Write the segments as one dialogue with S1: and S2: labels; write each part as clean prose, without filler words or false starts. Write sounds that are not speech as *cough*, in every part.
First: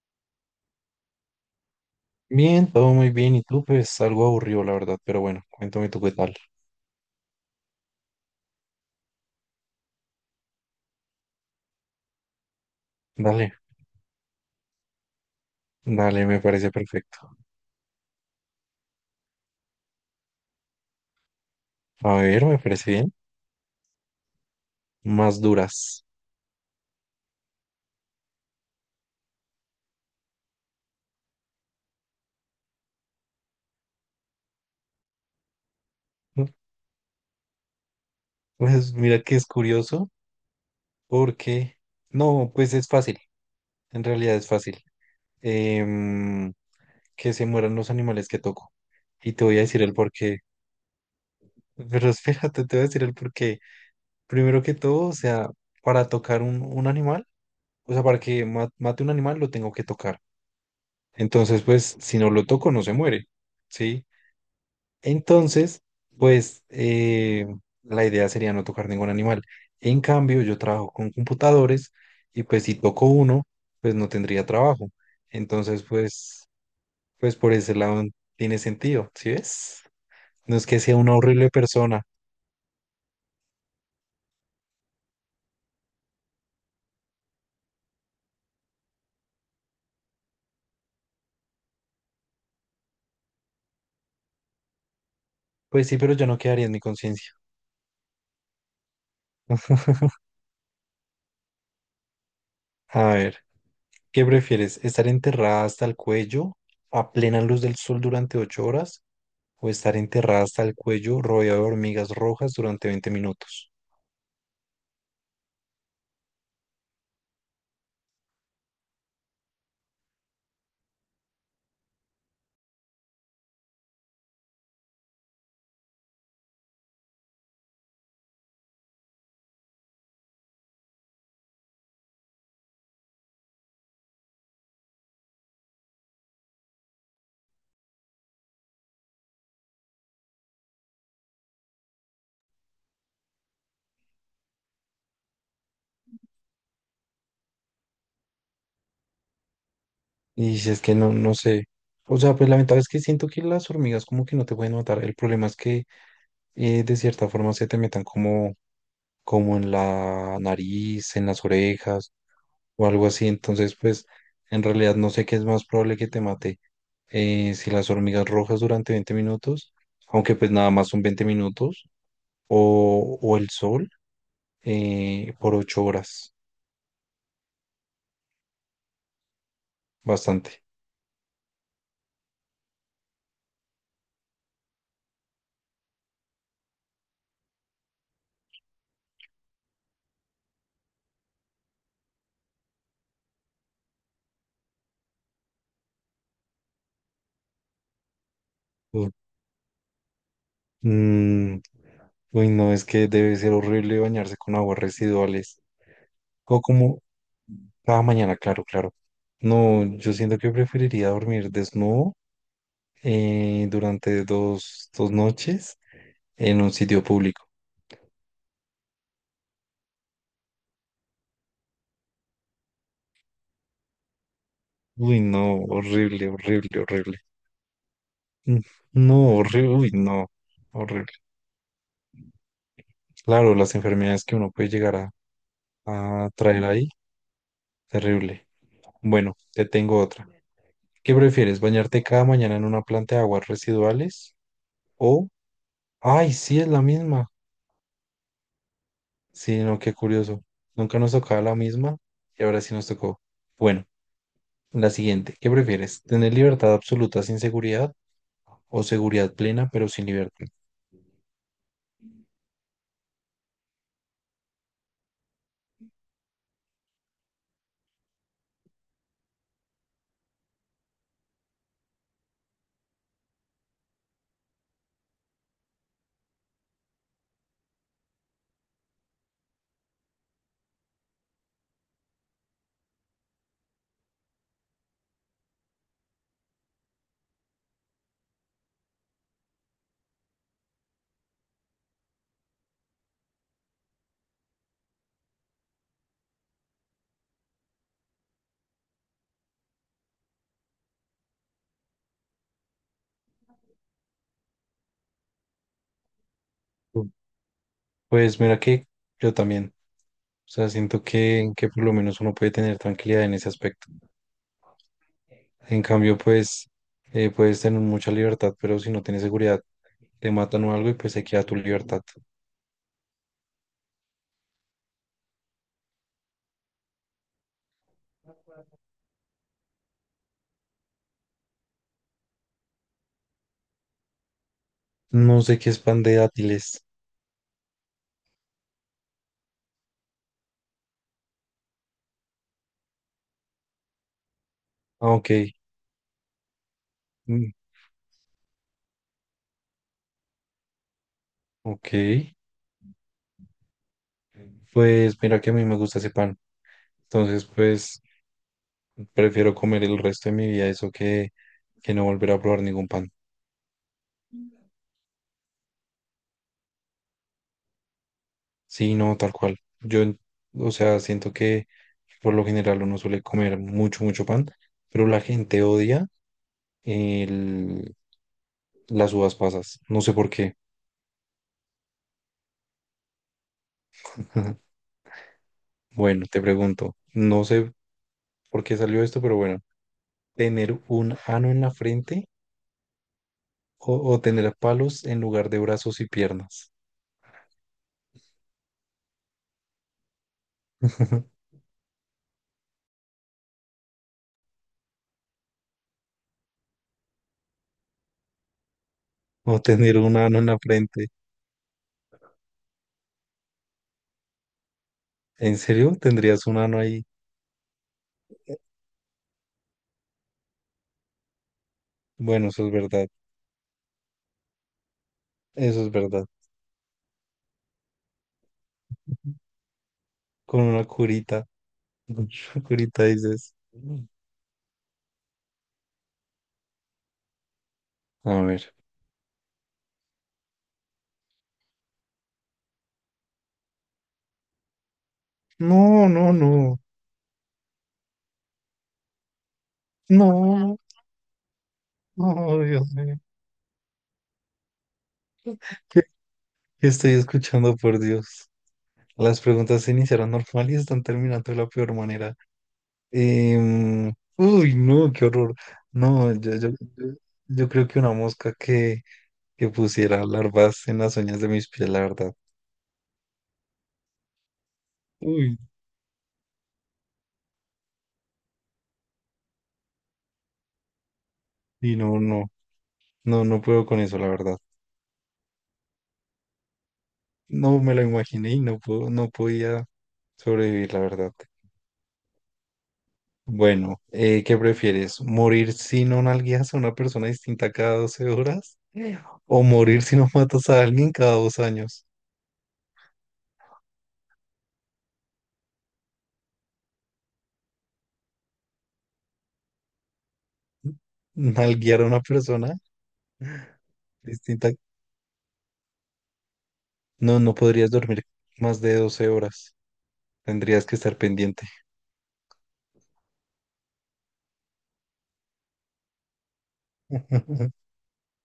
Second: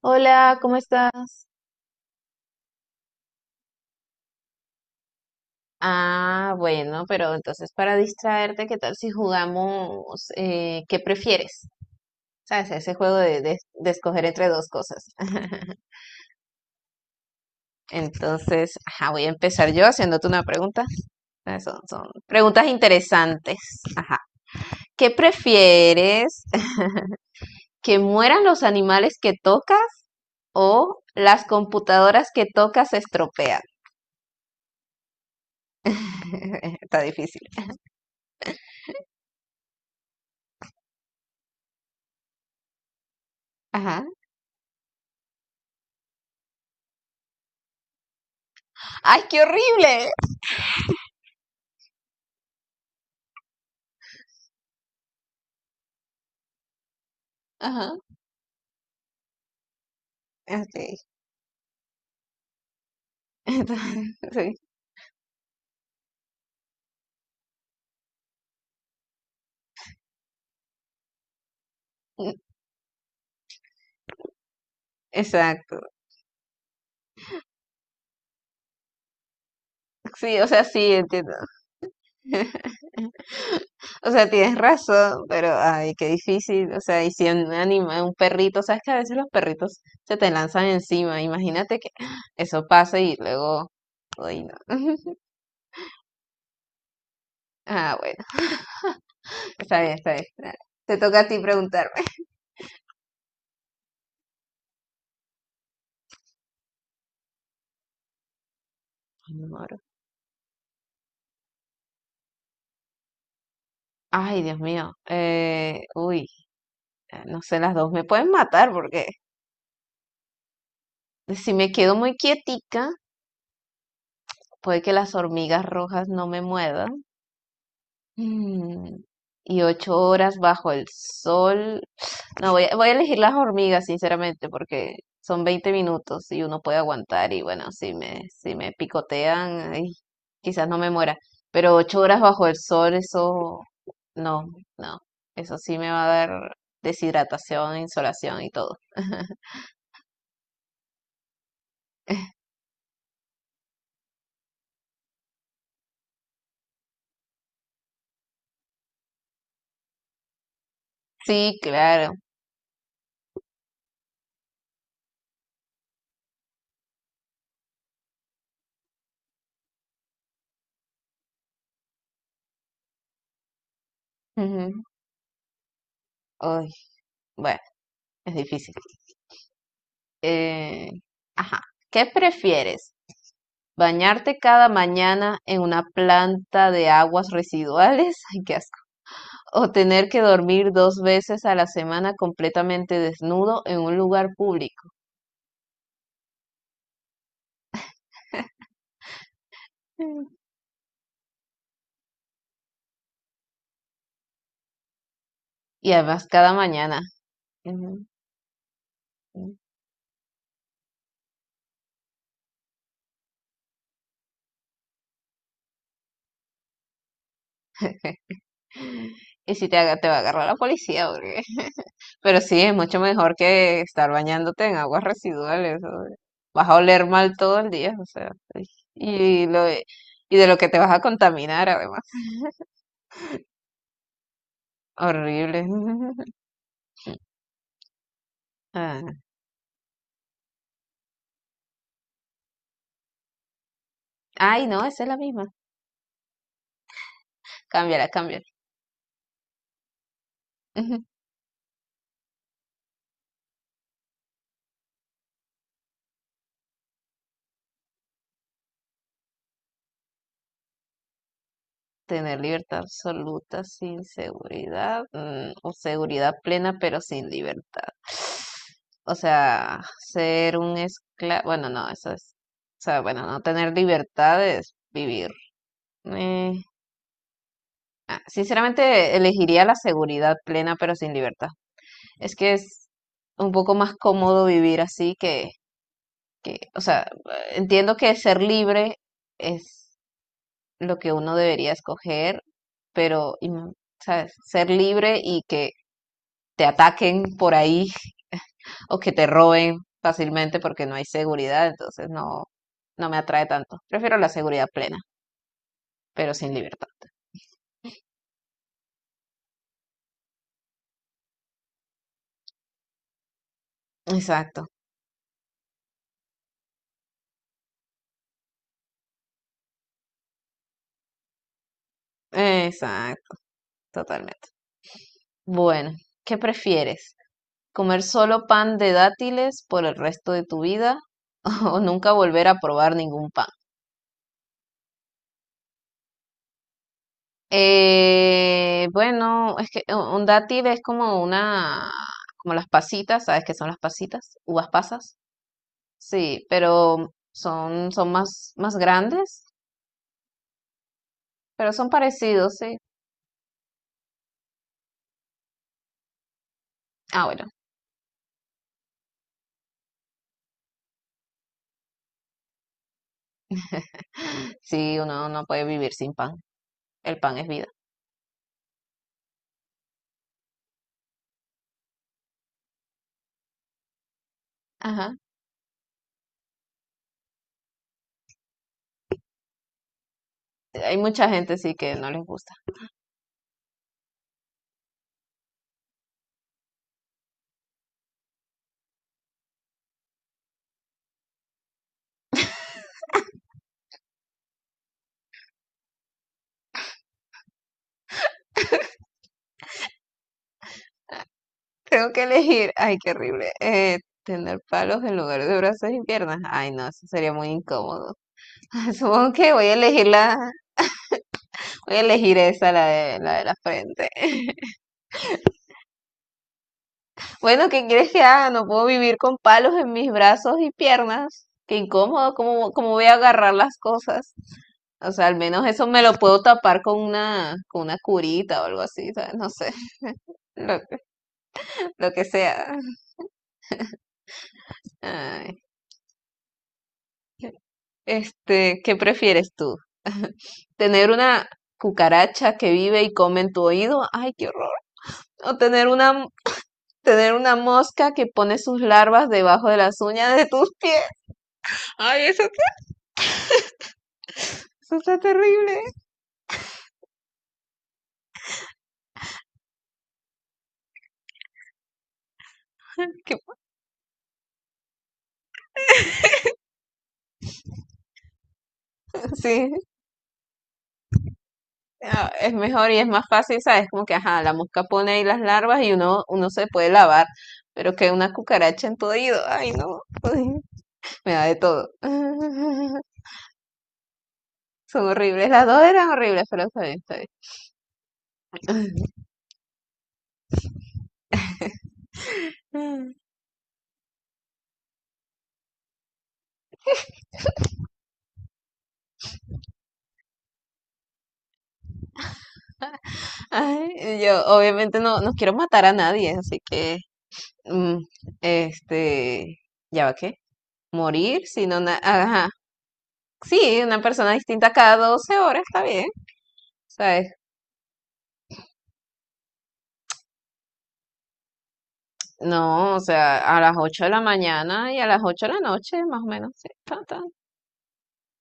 S1: Hola, ¿cómo estás?
S2: Bien, todo muy bien. Y tú, pues algo aburrido, la verdad. Pero bueno, cuéntame tú qué tal.
S1: Ah, bueno, pero entonces para distraerte, ¿qué tal si jugamos qué prefieres? ¿Sabes? Ese juego de,
S2: Dale,
S1: de- de escoger entre dos cosas. *laughs*
S2: dale, me parece perfecto.
S1: Entonces, ajá, voy a empezar yo haciéndote una pregunta. Ah, son
S2: A ver, me
S1: preguntas
S2: parece bien.
S1: interesantes. Ajá. ¿Qué
S2: Más duras.
S1: prefieres? *laughs* ¿Que mueran los animales que tocas o las computadoras que tocas se estropean?
S2: Mm,
S1: *laughs* Está difícil.
S2: Pues mira que es curioso porque... No, pues es fácil. En
S1: Ajá.
S2: realidad es fácil. Em, que se mueran los animales que toco.
S1: ¡Ay,
S2: Y
S1: qué
S2: te voy a decir el
S1: horrible!
S2: porqué. Pero espérate, te voy a decir el porqué. Primero que todo, o sea, para tocar un animal,
S1: Ajá.
S2: o sea, para que mate un animal lo tengo que tocar.
S1: Ok.
S2: Entonces, pues, si no lo toco, no se muere, ¿sí?
S1: Entonces, *laughs*
S2: Entonces, pues, la idea sería no tocar ningún animal. En cambio, yo trabajo con computadores
S1: sí,
S2: y pues si toco uno, pues no tendría trabajo.
S1: exacto.
S2: Entonces, pues por ese lado tiene sentido, ¿sí ves?
S1: Sí, o
S2: No
S1: sea,
S2: es que
S1: sí,
S2: sea una
S1: entiendo.
S2: horrible persona.
S1: *laughs* O sea, tienes razón, pero ay, qué difícil. O sea, y si un animal, un perrito, sabes que a veces los perritos se te lanzan encima. Imagínate que *gasps* eso pasa y luego, uy, no. *laughs*
S2: Pues sí, pero yo no quedaría en mi conciencia.
S1: Ah, bueno, está bien, está bien. Dale. Te toca a ti preguntarme. *laughs*
S2: A ver, ¿qué prefieres? ¿Estar enterrada hasta el cuello a plena luz del sol durante 8 horas
S1: Ay, me
S2: o
S1: muero.
S2: estar enterrada hasta el cuello rodeada de hormigas rojas durante 20 minutos?
S1: Ay, Dios mío. Uy, no sé, las dos me pueden matar porque si me quedo muy quietica, puede que las hormigas rojas no me muevan. Mm, Y 8 horas bajo el sol. No, voy a elegir las hormigas, sinceramente, porque son 20 minutos y uno puede aguantar. Y bueno, si me picotean, ay, quizás no me muera. Pero 8 horas bajo el sol, eso no, no. Eso sí me va a dar deshidratación, insolación y todo. *laughs*
S2: Y si es que no, no sé. O sea, pues la ventaja es que siento que las hormigas como que no te pueden matar. El problema es que de cierta forma se te metan como en la nariz, en las
S1: Sí,
S2: orejas
S1: claro.
S2: o algo así. Entonces, pues en realidad no sé qué es más probable que te mate. Si las hormigas rojas durante 20 minutos, aunque pues nada más son 20 minutos, o, el sol
S1: Ujú.
S2: por 8 horas.
S1: Ay, bueno, es difícil.
S2: Bastante.
S1: Eh, ajá. ¿Qué prefieres? Bañarte cada mañana en una planta de aguas residuales, *laughs* ay, qué asco. O tener que dormir dos veces a la semana completamente desnudo en un lugar público. Mm.
S2: Mm, uy, no, es que debe ser horrible bañarse con aguas residuales.
S1: Y además cada
S2: O como
S1: mañana.
S2: cada
S1: Ujú,
S2: mañana, claro, claro.
S1: ujú.
S2: No, yo siento que preferiría dormir desnudo durante dos noches en un sitio público.
S1: Y si te va a agarrar la policía, porque- *laughs* Pero sí, es mucho mejor que estar bañándote en aguas
S2: Uy, no,
S1: residuales. O sea,
S2: horrible,
S1: vas a
S2: horrible,
S1: oler
S2: horrible.
S1: mal todo el día, o sea.
S2: Mm,
S1: Ay,
S2: no,
S1: Y, lo,
S2: horrible,
S1: de-
S2: uy, no,
S1: y de lo que te vas a
S2: horrible.
S1: contaminar, además.
S2: Claro, las enfermedades que uno puede llegar a,
S1: Horrible.
S2: a
S1: *laughs*
S2: traer ahí, terrible.
S1: Ah.
S2: Bueno, te tengo otra. ¿Qué prefieres, bañarte cada mañana en una planta de aguas residuales?
S1: Ay, no, esa es la
S2: O,
S1: misma.
S2: ay, sí, es la misma.
S1: Cámbiala, cámbiala.
S2: Sí, no, qué curioso. Nunca
S1: Ujú.
S2: nos tocaba la misma y ahora sí nos tocó. Bueno, la siguiente. ¿Qué prefieres? ¿Tener libertad absoluta sin seguridad o seguridad plena pero sin libertad?
S1: Tener libertad absoluta sin seguridad, o seguridad plena pero sin libertad. O sea, ser un esclavo, bueno, no, eso es, o sea, bueno, no tener libertad es vivir. Eh, sinceramente, elegiría la seguridad plena pero sin libertad. Es que es un poco más cómodo vivir así que, o sea, entiendo que ser libre es lo que uno debería escoger, pero, y, ¿sabes? Ser libre y que te ataquen por ahí *laughs* o que te roben fácilmente porque no hay seguridad, entonces no, no me atrae tanto. Prefiero la seguridad plena, pero sin libertad.
S2: Uy. Pues mira que yo también. O sea, siento que por lo menos uno puede tener tranquilidad en ese aspecto.
S1: Exacto,
S2: En cambio, pues puedes tener mucha libertad, pero si no tienes seguridad, te matan o algo y pues se queda tu libertad.
S1: exacto, totalmente. Bueno, ¿qué prefieres? ¿Comer solo pan de dátiles por el resto de tu vida *laughs* o nunca volver a probar ningún pan?
S2: No sé qué es pan de dátiles.
S1: Bueno, es que un dátil es como como las pasitas, ¿sabes qué son las pasitas? Uvas
S2: Ah,
S1: pasas.
S2: ok.
S1: Sí, pero
S2: Mm,
S1: son más grandes, pero son
S2: ok.
S1: parecidos, sí.
S2: Pues mira que a mí me gusta ese pan.
S1: Ah,
S2: Entonces,
S1: bueno,
S2: pues prefiero comer el resto de mi vida eso que no volver a probar ningún pan.
S1: sí, uno no puede vivir sin pan. El pan es vida.
S2: Sí, no, tal cual. Yo, o sea, siento que por lo general uno suele comer mucho, mucho pan, pero
S1: Ajá.
S2: la gente odia el, las uvas pasas. No sé por qué.
S1: Hay mucha gente sí que no les gusta. *laughs*
S2: *laughs* Bueno, te pregunto, no sé por qué salió esto, pero bueno, ¿tener un ano en la frente o tener palos en lugar de brazos y piernas? *laughs*
S1: Tengo que elegir, ay, qué horrible, tener palos en lugar de brazos y piernas. Ay, no, eso sería muy incómodo. *laughs* Supongo que
S2: O
S1: voy a
S2: tener
S1: elegir
S2: un
S1: la,
S2: ano en la frente.
S1: Voy a elegir esa, la de la frente. *laughs*
S2: ¿En serio? ¿Tendrías un ano ahí?
S1: Bueno, ¿qué quieres que haga? No puedo vivir con palos en mis brazos y piernas. Qué incómodo,
S2: Bueno, eso es
S1: ¿cómo
S2: verdad.
S1: voy a agarrar las cosas? O sea, al menos
S2: Eso
S1: eso
S2: es
S1: me lo
S2: verdad.
S1: puedo tapar con una curita o algo así, ¿sabes? No sé, *laughs*
S2: Con
S1: lo,
S2: una curita. *laughs*
S1: lo
S2: Con
S1: que
S2: una
S1: sea.
S2: curita dices.
S1: Ay.
S2: A ver.
S1: Este, ¿qué prefieres tú? ¿Tener una cucaracha que vive y come en tu oído? Ay, qué horror. ¿O tener
S2: No,
S1: una,
S2: no, no.
S1: tener una mosca que pone sus larvas debajo de las uñas de tus
S2: No.
S1: pies? Ay, eso
S2: No, Dios mío.
S1: Eso está terrible.
S2: ¿Qué, qué estoy escuchando, por Dios? Las preguntas se iniciaron normal y están terminando de la peor manera.
S1: *laughs* Que,
S2: Uy, no, qué horror. No, yo creo que una mosca que
S1: sí,
S2: pusiera larvas en las uñas de mis pies, la verdad.
S1: es mejor y es más fácil, ¿sabes? Como que, ajá, la mosca pone ahí las
S2: Uy,
S1: larvas y uno se puede lavar, pero que una cucaracha en tu oído, ay, no, uy, me da de todo.
S2: y no, no.
S1: *laughs*
S2: No, no puedo con eso, la verdad.
S1: Son horribles, las dos eran horribles, pero está bien, está bien.
S2: No me lo imaginé y no puedo, no podía sobrevivir, la verdad.
S1: *laughs*
S2: Bueno, ¿qué prefieres? ¿Morir si no nalgueas a una persona distinta cada 12 horas? ¿O morir si no matas a alguien cada 2 años?
S1: Ay, yo obviamente no, no quiero matar a nadie, así que, mm, este, ¿ya va qué? Morir, sino,
S2: ¿Nalguear a una
S1: ajá,
S2: persona
S1: sí, una persona
S2: distinta?
S1: distinta cada 12 horas, está bien. O sea,
S2: No, no podrías dormir más de 12 horas. Tendrías que estar pendiente.
S1: no, o sea, a las 8 de la mañana y a las 8 de la noche, más o menos, sí, ta, ta.
S2: *laughs*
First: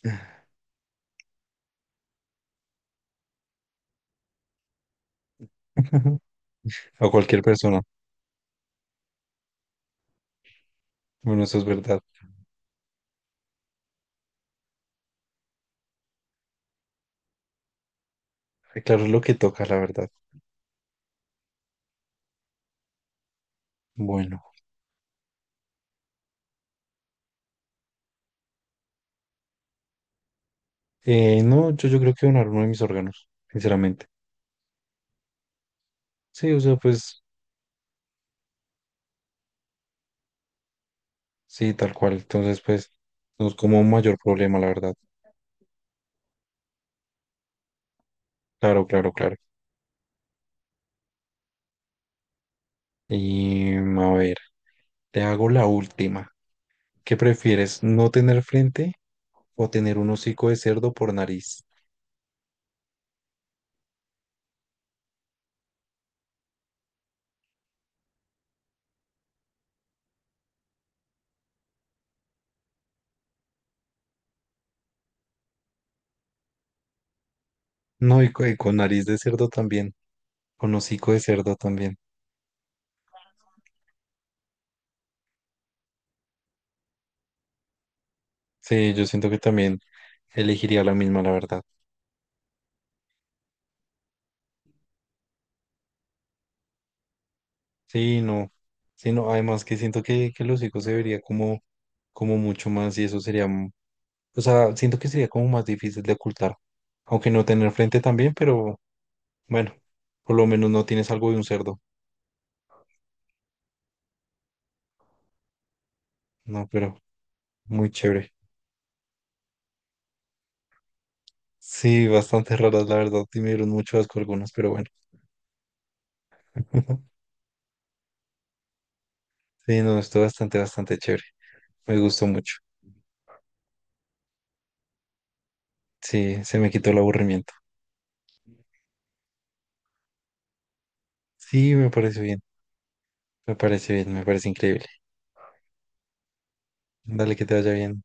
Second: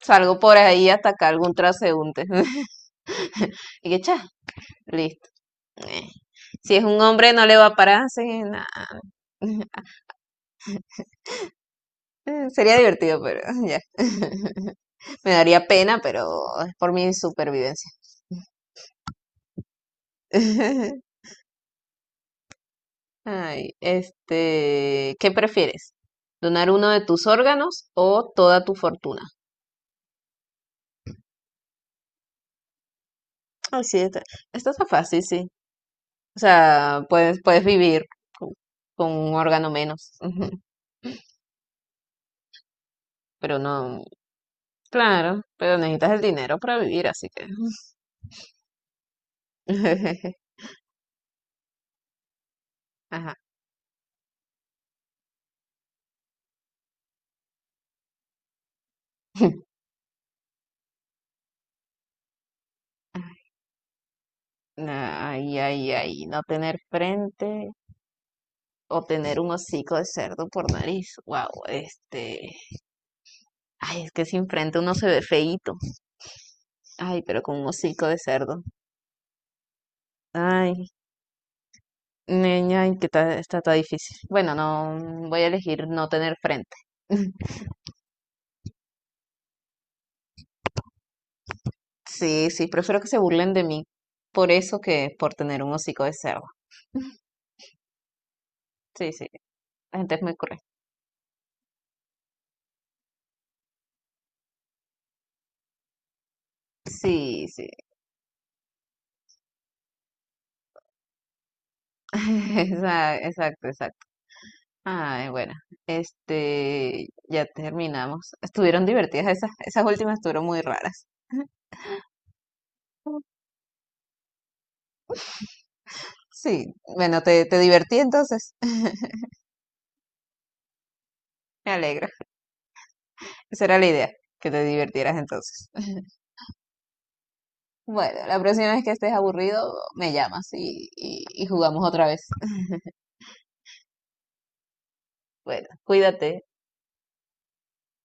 S1: Salgo por ahí a atacar algún transeúnte. *laughs* Y que, cha, listo. Eh, Si es un
S2: A
S1: hombre,
S2: cualquier
S1: no le va a
S2: persona.
S1: parar, así, que nada.
S2: Bueno, eso es verdad.
S1: *laughs* Sería divertido, pero *laughs* ya. *laughs* Me daría pena, pero es por mi supervivencia.
S2: Claro, es lo que toca, la verdad.
S1: *laughs* Ay,
S2: Bueno.
S1: este, ¿qué prefieres? ¿Donar uno de tus órganos o toda tu fortuna?
S2: No, yo creo que donar uno de mis órganos,
S1: Ay, sí,
S2: sinceramente.
S1: esta está fácil, sí. O
S2: Sí, o sea,
S1: sea,
S2: pues
S1: puedes vivir con, con un órgano menos, ujú,
S2: sí, tal cual. Entonces, pues no es
S1: pero
S2: como un
S1: no,
S2: mayor problema, la verdad.
S1: claro, pero necesitas el dinero para vivir, así que...
S2: Claro, claro, claro.
S1: *laughs* Ajá.
S2: Y a ver, te hago la última. ¿Qué prefieres, no tener frente o
S1: *laughs*
S2: tener un hocico de cerdo por nariz?
S1: Ay, ay, ay, no tener frente o tener un hocico de cerdo por nariz. Wow, este. Ay, es que sin frente uno se ve feíto. Ay, pero con un hocico de
S2: No, y
S1: cerdo.
S2: con, nariz de cerdo también, con
S1: Ay,
S2: hocico de cerdo también.
S1: niña, ay, que está tan difícil. Bueno, no, voy a elegir no tener frente. *laughs*
S2: Sí, yo siento que también elegiría la misma, la verdad.
S1: Sí, sí, prefiero que se burlen de mí por eso que por tener un hocico de cerdo. *laughs*
S2: Sí, no. Sí,
S1: Sí, sí,
S2: no, además que
S1: la
S2: siento
S1: gente es
S2: que,
S1: muy
S2: que el
S1: cruel.
S2: hocico se vería como mucho más y eso sería. O sea, siento que sería como más difícil de ocultar. Aunque no
S1: Sí, sí.
S2: tener frente también, pero bueno, por lo menos no tienes algo de un cerdo.
S1: *laughs* Exacto, exacto. Ay, bueno,
S2: No, pero
S1: este, ya
S2: muy chévere.
S1: terminamos. Estuvieron divertidas esas últimas estuvieron muy raras.
S2: Sí, bastante raras, la verdad. Y
S1: *laughs*
S2: me dieron mucho asco algunas, pero bueno.
S1: Sí,
S2: *laughs*
S1: bueno, te divertí entonces. *laughs*
S2: Sí, no, estuvo bastante, bastante chévere.
S1: Me
S2: Me
S1: alegro.
S2: gustó mucho.
S1: Esa era la idea, que te divirtieras entonces. *laughs*
S2: Sí, se me quitó el aburrimiento.
S1: Bueno, la próxima vez que estés aburrido, me llamas y
S2: Sí,
S1: jugamos
S2: me
S1: otra
S2: parece
S1: vez.
S2: bien.
S1: *laughs*
S2: Me parece bien, me parece increíble.
S1: Bueno, cuídate.
S2: Dale, que te vaya bien.